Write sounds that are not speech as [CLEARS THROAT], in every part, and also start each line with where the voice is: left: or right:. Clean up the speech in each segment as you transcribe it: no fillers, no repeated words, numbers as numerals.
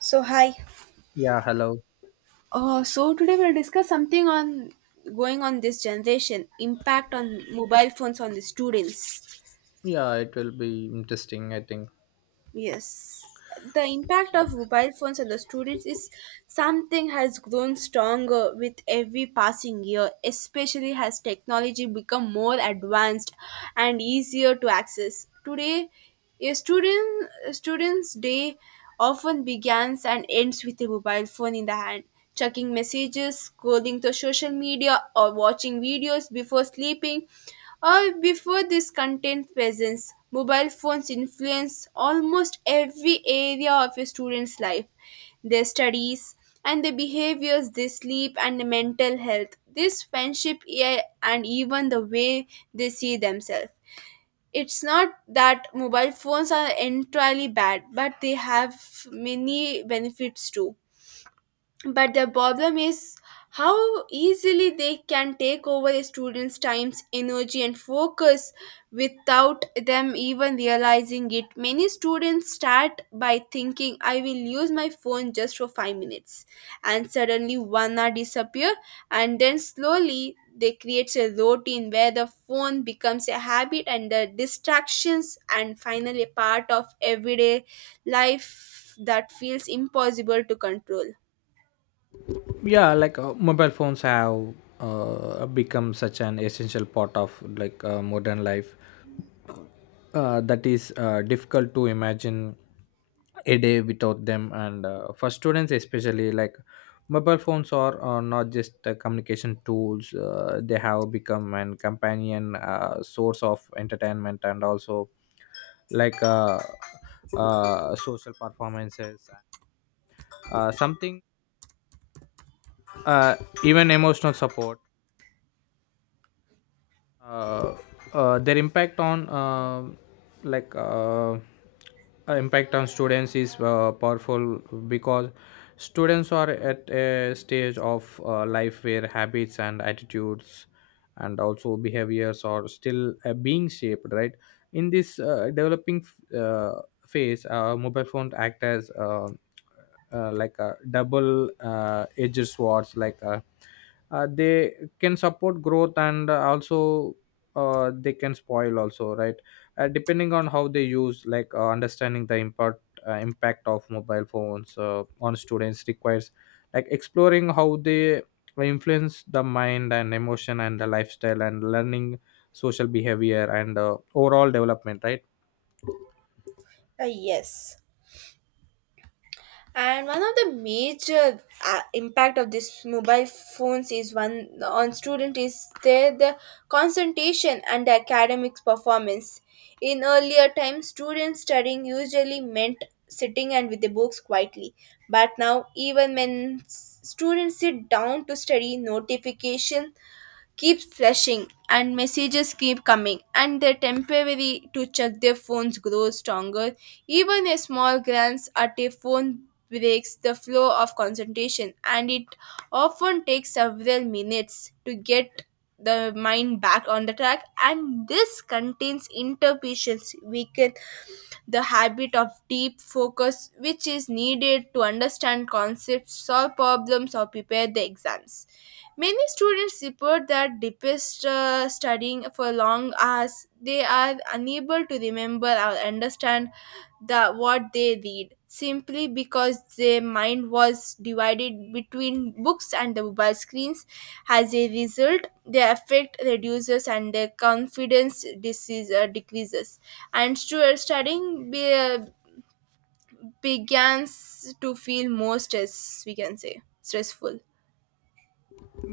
right: So hi.
left: Yeah, hello.
right: So today we'll discuss something on going on this generation impact on mobile phones on the students.
left: Yeah, it will be interesting, I think.
right: Yes, the impact of mobile phones on the students is something has grown stronger with every passing year, especially as technology become more advanced and easier to access. Today, a student's day often begins and ends with a mobile phone in the hand. Checking messages, scrolling to social media, or watching videos before sleeping or before this content presence. Mobile phones influence almost every area of a student's life, their studies and their behaviors, their sleep and their mental health, this friendship, yeah, and even the way they see themselves. It's not that mobile phones are entirely bad, but they have many benefits too. But the problem is how easily they can take over a student's times, energy and focus without them even realizing it. Many students start by thinking, I will use my phone just for 5 minutes, and suddenly one hour disappear. And then slowly they creates a routine where the phone becomes a habit and the distractions and finally a part of everyday life that feels impossible to control.
left: Yeah, like, mobile phones have become such an essential part of, like, modern life, that is difficult to imagine a day without them. And for students, especially like mobile phones are not just communication tools. They have become an companion, source of entertainment, and also, like, social performances, something, uh, even emotional support. uh, their impact on, like uh, impact on students is powerful because students are at a stage of life where habits and attitudes and also behaviors are still being shaped, right. In this developing phase, mobile phone act as, like, a double edged swords. Like, they can support growth and also, they can spoil also, right? Depending on how they use, like understanding the impact of mobile phones on students requires like exploring how they influence the mind and emotion and the lifestyle and learning social behavior and overall development, right.
right: Yes. And one of the major impact of this mobile phones is one on student is their the concentration and academics performance. In earlier times, students studying usually meant sitting and with the books quietly. But now, even when students sit down to study, notification keeps flashing and messages keep coming and their temporary to check their phones grows stronger. Even a small glance at a phone breaks the flow of concentration, and it often takes several minutes to get the mind back on the track. And this contains interpretations weaken the habit of deep focus, which is needed to understand concepts, solve problems or prepare the exams. Many students report that deepest studying for long hours, they are unable to remember or understand the what they read simply because their mind was divided between books and the mobile screens. As a result, their effect reduces and their confidence disease, decreases. And studying begins to feel more stress, we can say, stressful.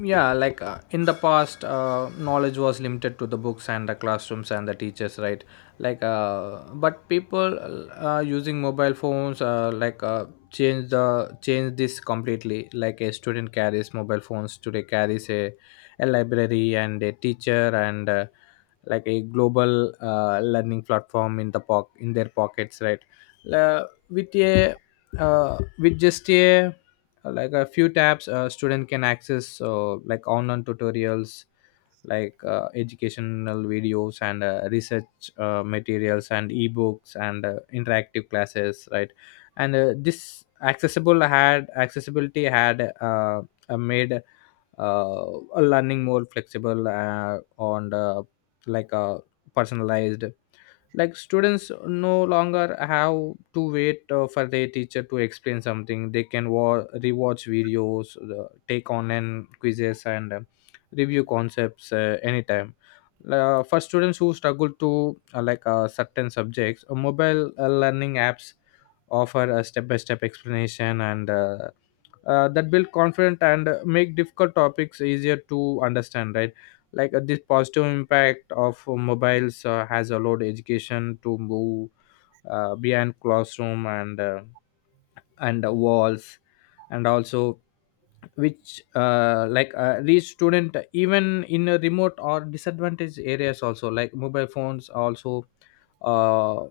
left: Yeah, like, in the past, knowledge was limited to the books and the classrooms and the teachers, right. Like, but people using mobile phones, change the change this completely. Like a student carries mobile phones today, carries a library and a teacher and like a global learning platform in the in their pockets, right. La- with a with just a like, a few tabs a student can access, like online tutorials, like educational videos and research materials and ebooks and interactive classes, right. And this accessible had accessibility had made uh, learning more flexible, on the, like, personalized. Like students no longer have to wait for their teacher to explain something. They can rewatch videos, take online quizzes, and review concepts anytime. For students who struggle to, certain subjects, mobile learning apps offer a step-by-step explanation, and that build confidence and make difficult topics easier to understand, right. Like, this positive impact of mobiles has allowed education to move beyond classroom and walls and also, which reach student even in a remote or disadvantaged areas. Also, like, mobile phones also uh,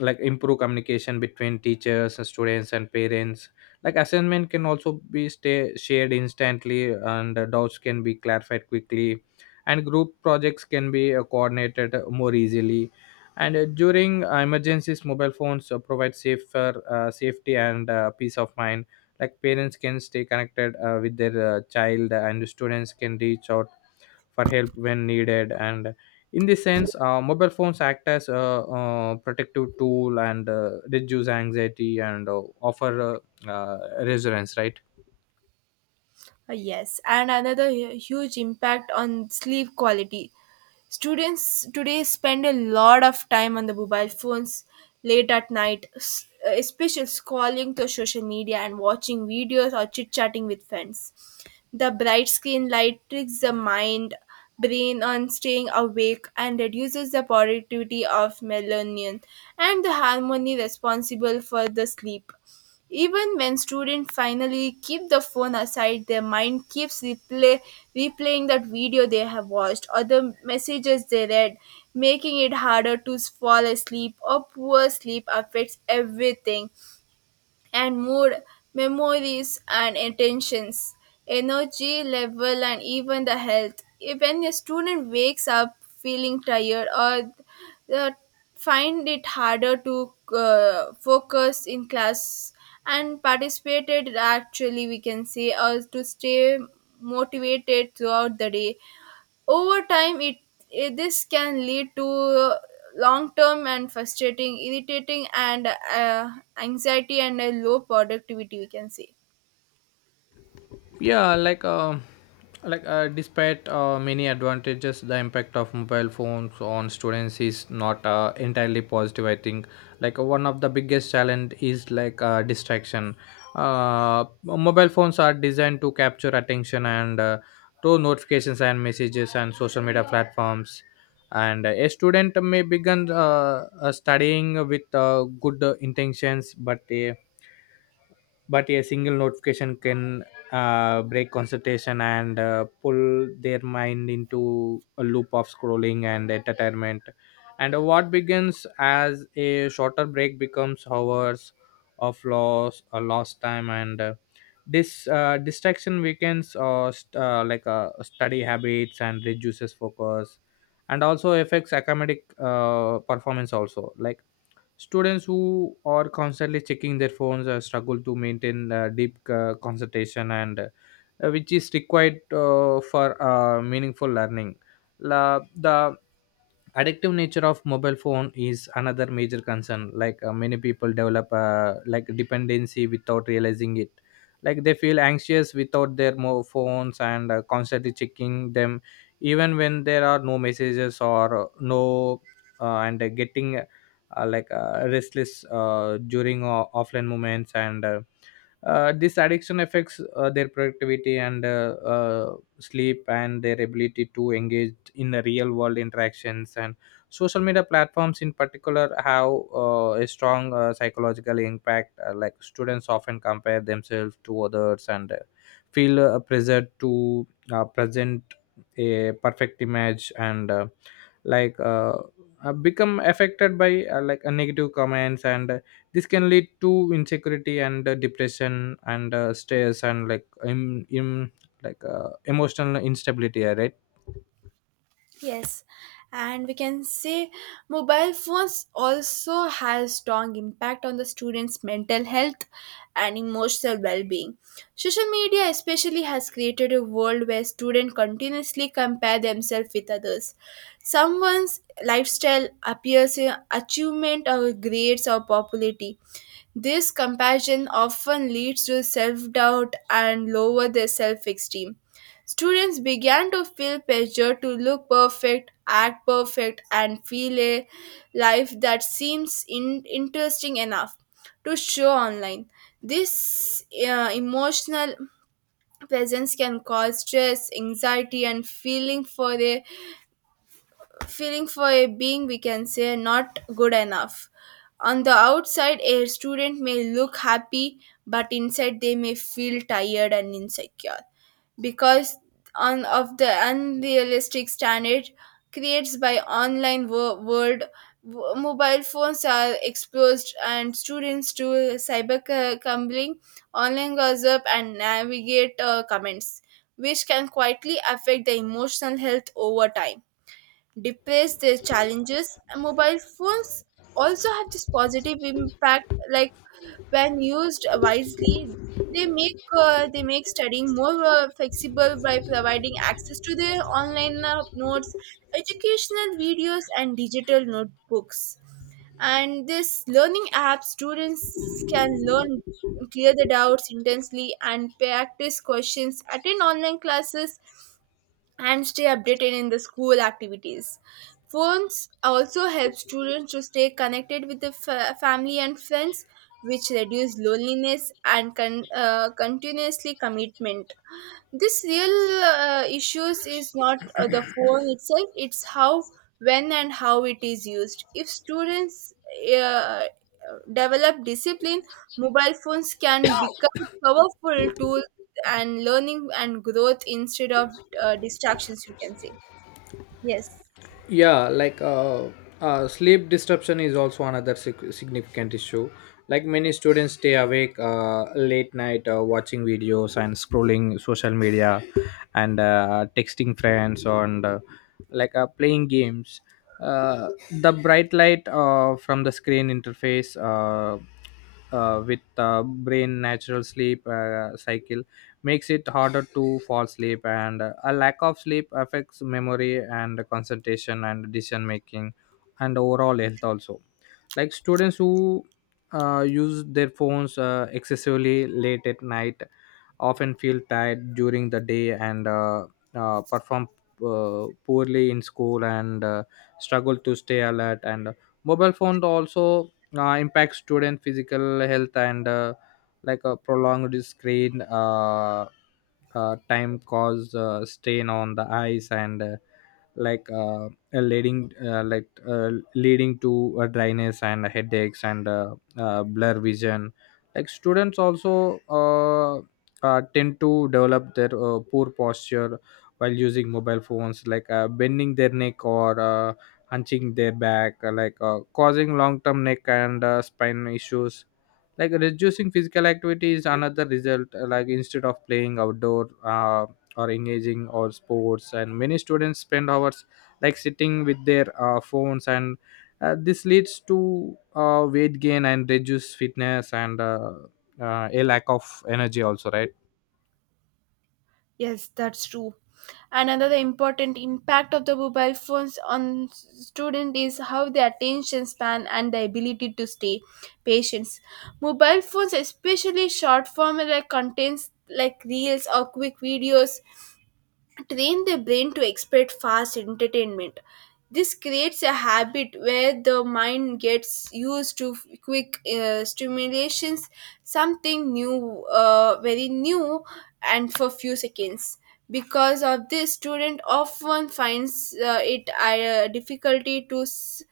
left: like improve communication between teachers and students and parents. Like assignment can also be stay shared instantly, and doubts can be clarified quickly, and group projects can be coordinated more easily. And during emergencies, mobile phones provide safer safety and peace of mind. Like parents can stay connected with their child, and students can reach out for help when needed. And in this sense, mobile phones act as a protective tool and reduce anxiety and offer reassurance, right.
right: Yes, and another huge impact on sleep quality. Students today spend a lot of time on the mobile phones late at night, especially scrolling through social media and watching videos or chit chatting with friends. The bright screen light tricks the mind, brain on staying awake and reduces the productivity of melatonin and the hormone responsible for the sleep. Even when students finally keep the phone aside, their mind keeps replaying that video they have watched or the messages they read, making it harder to fall asleep. Or poor sleep affects everything, and mood, memories and intentions, energy level, and even the health. When a student wakes up feeling tired or uh, find it harder to focus in class and participated actually, we can say, or to stay motivated throughout the day. Over time, this can lead to long-term and frustrating, irritating, and anxiety and a low productivity, we can say.
left: Yeah, like despite many advantages, the impact of mobile phones on students is not entirely positive, I think. Like, one of the biggest challenge is, like, distraction. Mobile phones are designed to capture attention, and through notifications and messages and social media platforms, and a student may begin studying with good intentions, but a single notification can break concentration and pull their mind into a loop of scrolling and entertainment. And what begins as a shorter break becomes hours of loss or lost time. And this distraction weakens, study habits, and reduces focus, and also affects academic performance also. Like, students who are constantly checking their phones struggle to maintain deep concentration, and which is required for meaningful learning. The addictive nature of mobile phone is another major concern. Like, many people develop, like, dependency without realizing it. Like they feel anxious without their phones and constantly checking them even when there are no messages or no, and getting, restless during offline moments, and this addiction affects their productivity and sleep and their ability to engage in the real world interactions. And social media platforms in particular have a strong psychological impact. Like students often compare themselves to others and feel pressured to present a perfect image, and like uh, become affected by, negative comments, and this can lead to insecurity and depression and stress and, like, like emotional instability, right.
right: Yes, and we can say mobile phones also has strong impact on the students' mental health and emotional well-being. Social media especially has created a world where students continuously compare themselves with others. Someone's lifestyle appears in achievement or grades or popularity, this comparison often leads to self doubt and lower their self esteem. Students began to feel pressure to look perfect, act perfect, and feel a life that seems interesting enough to show online. This emotional presence can cause stress, anxiety, and feeling for a being, we can say, not good enough. On the outside a student may look happy, but inside they may feel tired and insecure because on of the unrealistic standard creates by online world. Mobile phones are exposed and students to cyber cumbling, online gossip and navigate comments, which can quietly affect the emotional health over time, depress their challenges. And mobile phones also have this positive impact, like when used wisely, they make studying more flexible by providing access to their online notes, educational videos, and digital notebooks. And this learning app, students can learn, clear the doubts intensely and practice questions, attend online classes and stay updated in the school activities. Phones also help students to stay connected with the family and friends, which reduce loneliness and continuously commitment. This real issues is not the phone itself. It's how, when and how it is used. If students uh, develop discipline, mobile phones can become powerful tool and learning and growth instead of distractions, we can say. Yes.
left: Yeah, like, sleep disruption is also another significant issue. Like many students stay awake late night, watching videos and scrolling social media and texting friends and, playing games. The bright light from the screen interface with brain natural sleep cycle makes it harder to fall asleep. And a lack of sleep affects memory and concentration and decision making and overall health also. Like students who use their phones excessively late at night often feel tired during the day and perform poorly in school and struggle to stay alert, and mobile phone also impacts student physical health. And, like, a prolonged screen time cause stain on the eyes, and leading to dryness and headaches and blur vision. Like students also tend to develop their poor posture while using mobile phones, like bending their neck or hunching their back, causing long-term neck and spine issues. Like reducing physical activity is another result. Like instead of playing outdoor or engaging or sports, and many students spend hours like sitting with their phones, and this leads to weight gain and reduced fitness and a lack of energy also, right?
right: Yes, that's true. Another important impact of the mobile phones on student is how their attention span and the ability to stay patient. Mobile phones, especially short form like contents like reels or quick videos, train the brain to expect fast entertainment. This creates a habit where the mind gets used to quick stimulations, something new, very new, and for few seconds. Because of this, student often finds it difficulty to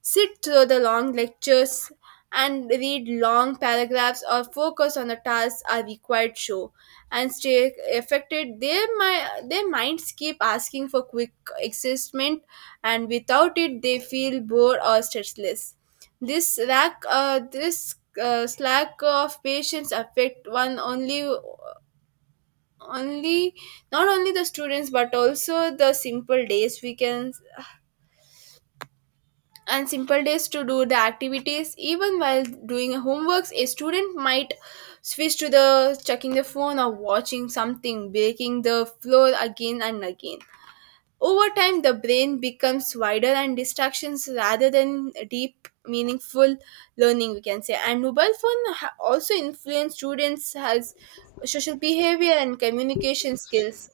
right: sit through the long lectures and read long paragraphs or focus on the tasks are required show and stay, affected their my, their minds keep asking for quick excitement, and without it they feel bored or stressless. This lack, this slack of patience affect one only, only not only the students but also the simple days, we can, and simple days to do the activities. Even while doing homeworks a student might switch to the checking the phone or watching something, breaking the floor again and again. Over time the brain becomes wider and distractions rather than deep meaningful learning, we can say. And mobile phone also influence students has social behavior and communication skills.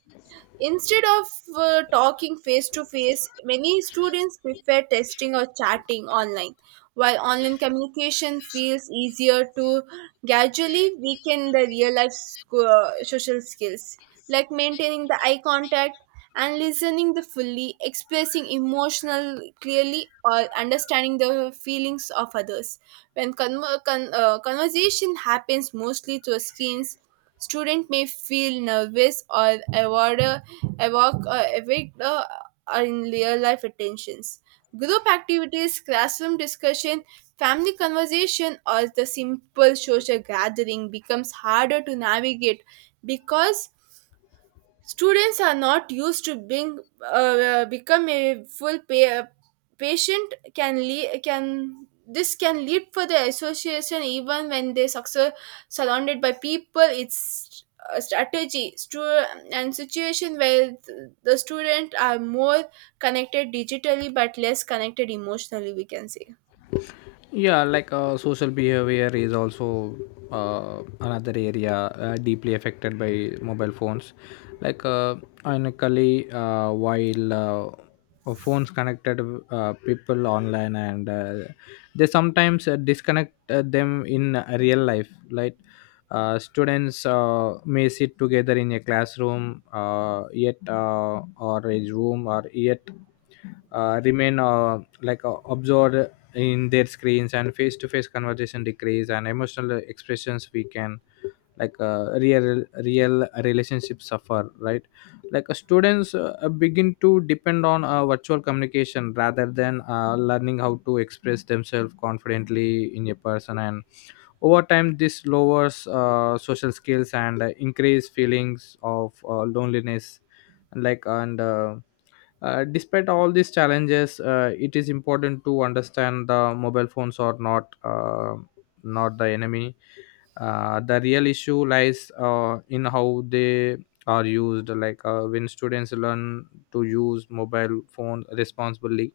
right: Instead of talking face to face, many students prefer texting or chatting online. While online communication feels easier to gradually weaken the real life social skills, like maintaining the eye contact and listening the fully, expressing emotional clearly, or understanding the feelings of others. When conversation happens mostly through screens, student may feel nervous or avoid evoke evict are in real life attentions. Group activities, classroom discussion, family conversation, or the simple social gathering becomes harder to navigate because students are not used to being become a full patient can lead, can this can lead for the association even when they success, surrounded by people. It's a strategy and situation where the student are more connected digitally but less connected emotionally, we can say.
left: Yeah, like, social behavior is also another area deeply affected by mobile phones. Like, ironically, while phones connected people online, and they sometimes disconnect them in real life. Like, students may sit together in a classroom, yet or a room, or yet remain, absorbed in their screens. And face-to-face conversation decrease, and emotional expressions we can, like, real relationships suffer, right. Like, students begin to depend on virtual communication rather than learning how to express themselves confidently in a person, and over time this lowers social skills and increase feelings of loneliness. Like, and despite all these challenges, it is important to understand the mobile phones are not the enemy. The real issue lies in how they are used. Like, when students learn to use mobile phones responsibly,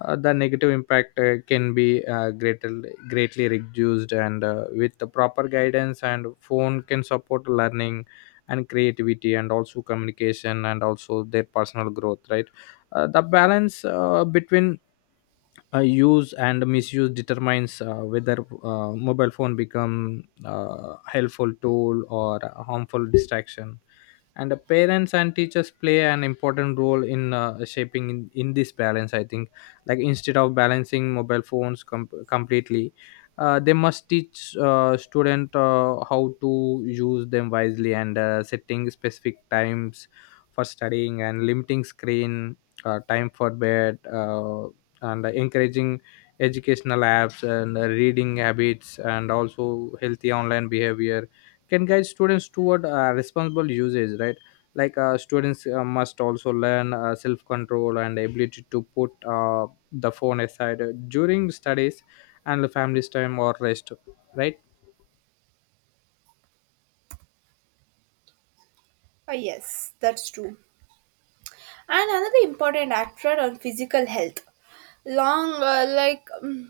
left: the negative impact can be greatly reduced, and with the proper guidance, and phone can support learning and creativity and also communication and also their personal growth, right. The balance between use and misuse determines whether mobile phone become helpful tool or a harmful distraction, and the parents and teachers play an important role in shaping, in this balance, I think. Like, instead of balancing mobile phones completely, they must teach student how to use them wisely, and setting specific times for studying and limiting screen time for bed, and encouraging educational apps and reading habits and also healthy online behavior can guide students toward responsible usage, right. Like, students must also learn self-control and ability to put the phone aside during studies and the family's time or rest, right.
right: Ah, yes, that's true. And another important actor on physical health. Long,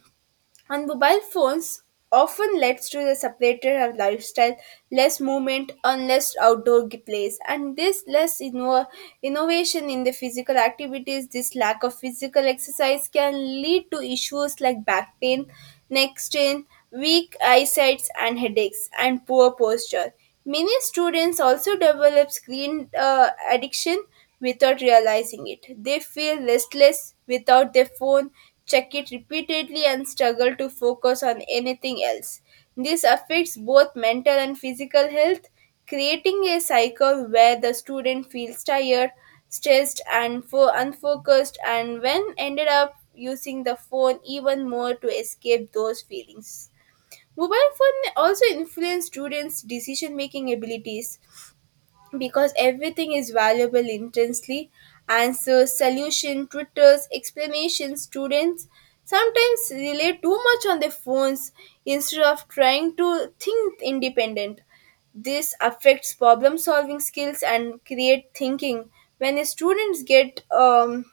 right: and mobile phones often leads to the separated lifestyle, less movement, and less outdoor plays, and this less innovation in the physical activities. This lack of physical exercise can lead to issues like back pain, neck strain, weak eyesight, and headaches, and poor posture. Many students also develop screen addiction without realizing it. They feel restless without their phone, check it repeatedly, and struggle to focus on anything else. This affects both mental and physical health, creating a cycle where the student feels tired, stressed, and unfocused, and when ended up using the phone even more to escape those feelings. Mobile phone also influence students' decision making abilities because everything is valuable intensely, answers, solution, tutors, explanations. Students sometimes rely too much on their phones instead of trying to think independent. This affects problem solving skills and create thinking. When students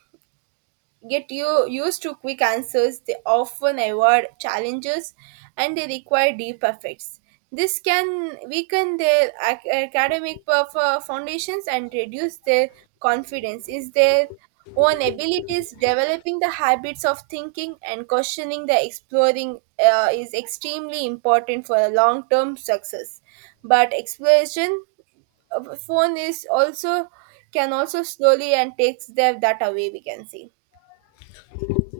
right: get you used to quick answers, they often avoid challenges and they require deep efforts. This can weaken their academic foundations and reduce their confidence in their own abilities. Developing the habits of thinking and questioning the exploring is extremely important for a long-term success. But exploration of phone is also, can also slowly and takes their that away, we can see.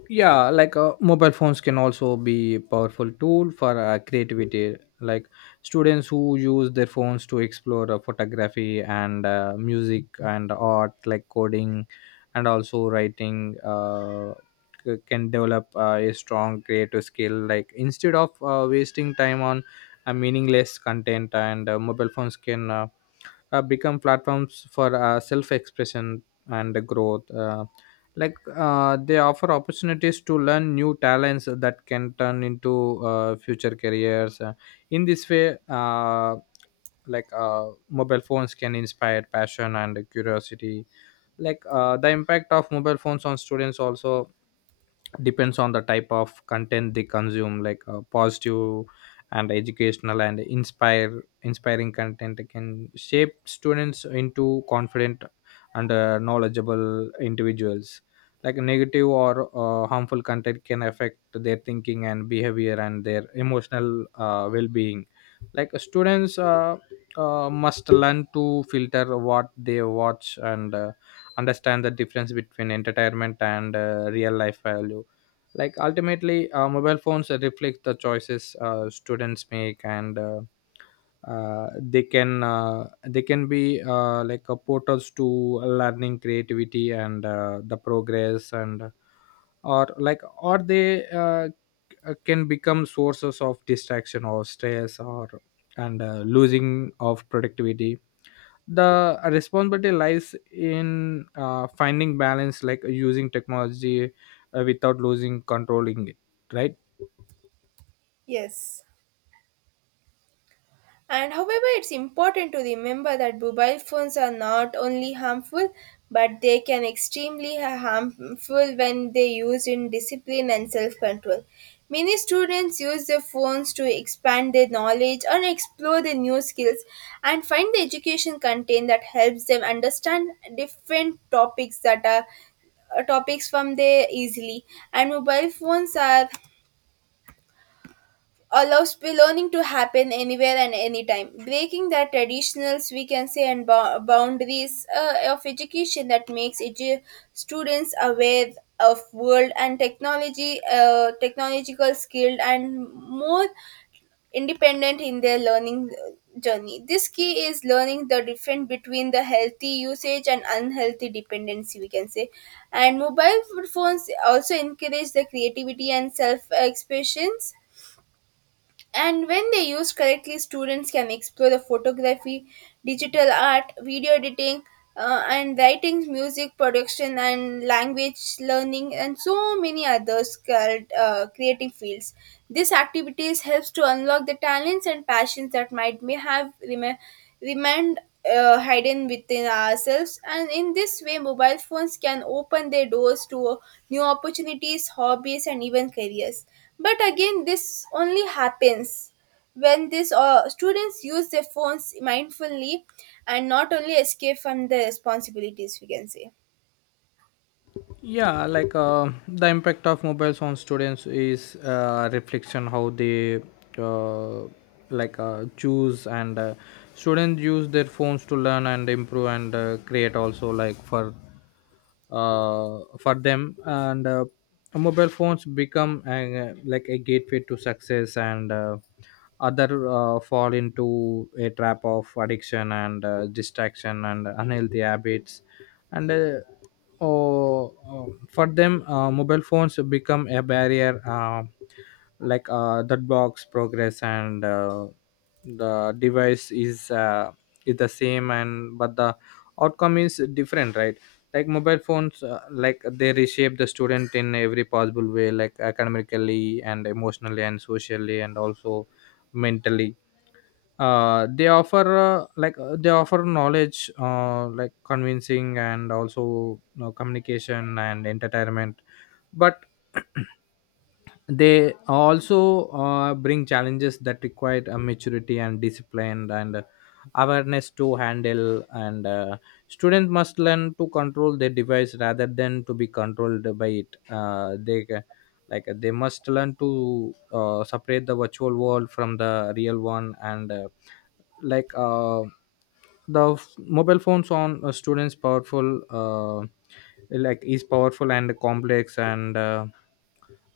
left: Yeah, like, mobile phones can also be a powerful tool for creativity. Like students who use their phones to explore photography and music and art, like coding and also writing, can develop a strong creative skill. Like instead of wasting time on meaningless content, and mobile phones can become platforms for self-expression and growth, like they offer opportunities to learn new talents that can turn into future careers. In this way, mobile phones can inspire passion and curiosity. Like, the impact of mobile phones on students also depends on the type of content they consume. Like, positive and educational and inspire inspiring content can shape students into confident and knowledgeable individuals. Like negative or harmful content can affect their thinking and behavior and their emotional well-being. Like students must learn to filter what they watch and understand the difference between entertainment and real life value. Like ultimately mobile phones reflect the choices students make and they can be like a portals to learning creativity and the progress and or like or they can become sources of distraction or stress or and losing of productivity. The responsibility lies in finding balance, like using technology without losing controlling it, right?
right: Yes. And however, it's important to remember that mobile phones are not only harmful, but they can extremely harmful when they used in discipline and self-control. Many students use their phones to expand their knowledge or explore their new skills and find the education content that helps them understand different topics that are topics from there easily. And mobile phones are allows belonging to happen anywhere and anytime, breaking the traditionals, we can say, and boundaries of education that makes students aware of world and technology, technological skilled and more independent in their learning journey. This key is learning the difference between the healthy usage and unhealthy dependency, we can say. And mobile phones also encourage the creativity and self expressions, and when they used correctly, students can explore the photography, digital art, video editing, and writing, music production, and language learning, and so many other creative fields. These activities helps to unlock the talents and passions that might may have remained hidden within ourselves. And in this way mobile phones can open their doors to new opportunities, hobbies, and even careers, but again this only happens when this students use their phones mindfully and not only escape from the responsibilities, we can say.
left: Yeah, like the impact of mobiles on students is reflection how they uh, choose and students use their phones to learn and improve and create also, like for them and mobile phones become a, like a gateway to success, and other fall into a trap of addiction and distraction and unhealthy habits and oh, for them mobile phones become a barrier like that blocks progress and the device is the same, and but the outcome is different, right? Like mobile phones like they reshape the student in every possible way, like academically and emotionally and socially and also mentally. They offer knowledge, like convincing, and also, you know, communication and entertainment, but [CLEARS THROAT] they also bring challenges that require a maturity and discipline and awareness to handle, and student must learn to control their device rather than to be controlled by it. They ca- like They must learn to separate the virtual world from the real one, and like uh, mobile phones on students powerful like is powerful and complex and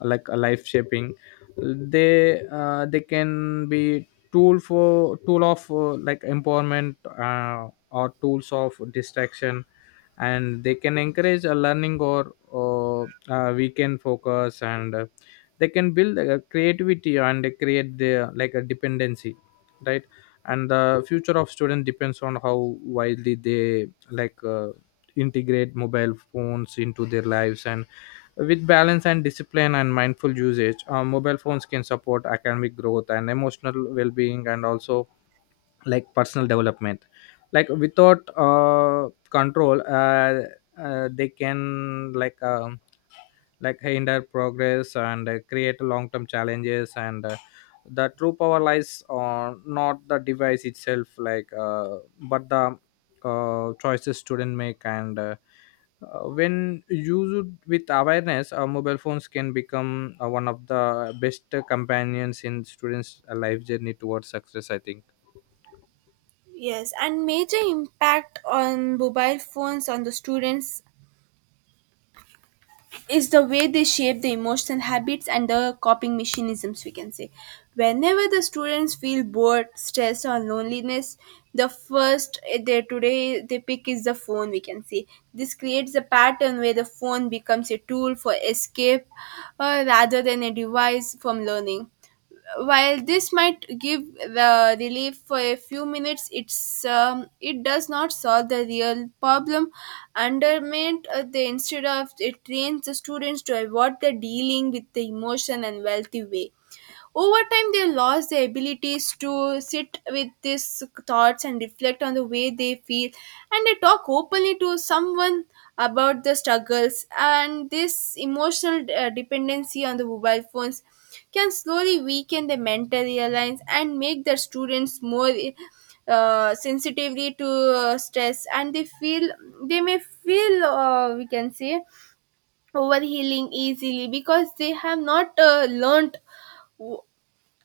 left: like a life shaping. They can be tool of like empowerment or tools of distraction, and they can encourage a learning or weekend focus and they can build a creativity and they create the like a dependency, right? And the future of students depends on how widely they integrate mobile phones into their lives, and with balance and discipline and mindful usage, mobile phones can support academic growth and emotional well-being, and also like personal development. Like without control, they can like. Like hinder progress and create long term challenges, and the true power lies on not the device itself, but the choices student make, and when used with awareness, mobile phones can become one of the best companions in students life journey towards success, I think.
right: Yes, and major impact on mobile phones on the students is the way they shape the emotional habits and the coping mechanisms, we can say. Whenever the students feel bored, stressed, or loneliness, the first they today they pick is the phone, we can say. This creates a pattern where the phone becomes a tool for escape, rather than a device from learning. While this might give relief for a few minutes, it's it does not solve the real problem. Undermine the, instead of it, trains the students to avoid the dealing with the emotion and wealthy way. Over time, they lost their abilities to sit with these thoughts and reflect on the way they feel, and they talk openly to someone about the struggles. And this emotional dependency on the mobile phones can slowly weaken the mental reliance and make the students more sensitively to stress, and they may feel we can say, overhealing easily because they have not learned w-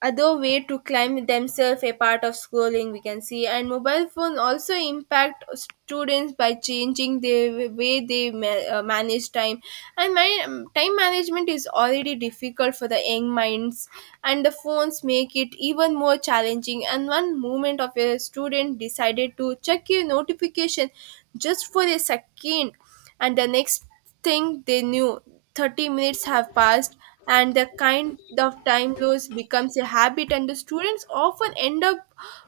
right: other way to climb themselves a part of schooling, we can see. And mobile phone also impact students by changing the way they manage time. Time management is already difficult for the young minds, and the phones make it even more challenging. And one moment of a student decided to check your notification just for a second, and the next thing they knew, 30 minutes have passed. And the kind of time loss becomes a habit, and the students often end up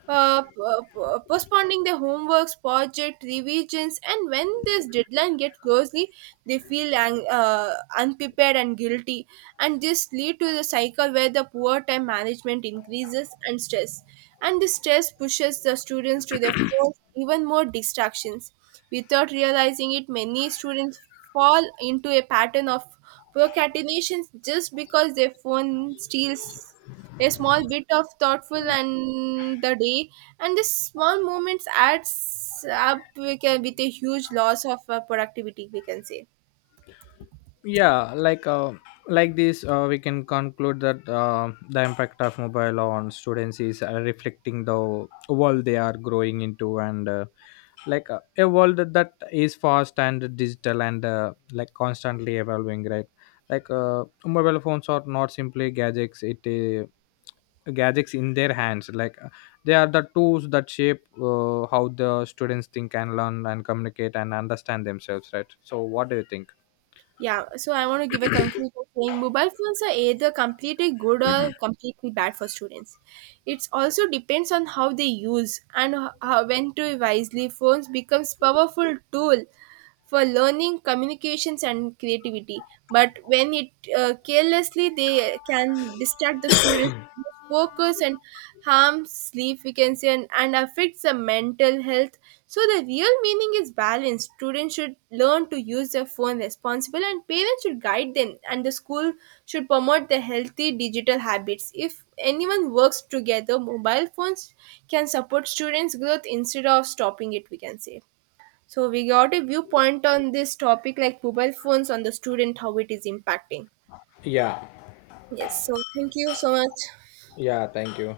right: postponing their homeworks, project revisions, and when this deadline gets closely, they feel unprepared and guilty. And this lead to the cycle where the poor time management increases and stress, and this stress pushes the students to their fourth even more distractions. Without realizing it, many students fall into a pattern of procrastination just because their phone steals a small bit of thoughtful and the day, and this small moments adds up, we can- with a huge loss of productivity, we can say.
left: Yeah, like this we can conclude that the impact of mobile on students is reflecting the world they are growing into, and a world that is fast and digital and like constantly evolving, right? Like mobile phones are not simply gadgets in their hands. Like they are the tools that shape how the students think and learn and communicate and understand themselves, right? So what do you think?
right: Yeah, so I want to give a conclusion saying mobile phones are either completely good or completely bad for students. It also depends on how they use and how, when to wisely. Phones becomes powerful tool for learning, communications, and creativity, but when it carelessly, they can distract the students, reduce focus, and harm sleep, we can say, and affects the mental health. So the real meaning is balance. Students should learn to use their phone responsible, and parents should guide them, and the school should promote the healthy digital habits. If anyone works together, mobile phones can support students growth instead of stopping it, we can say. So we got a viewpoint on this topic like mobile phones on the student, how it is impacting.
left: Yeah.
right: Yes. So thank you so much.
left: Yeah, thank you.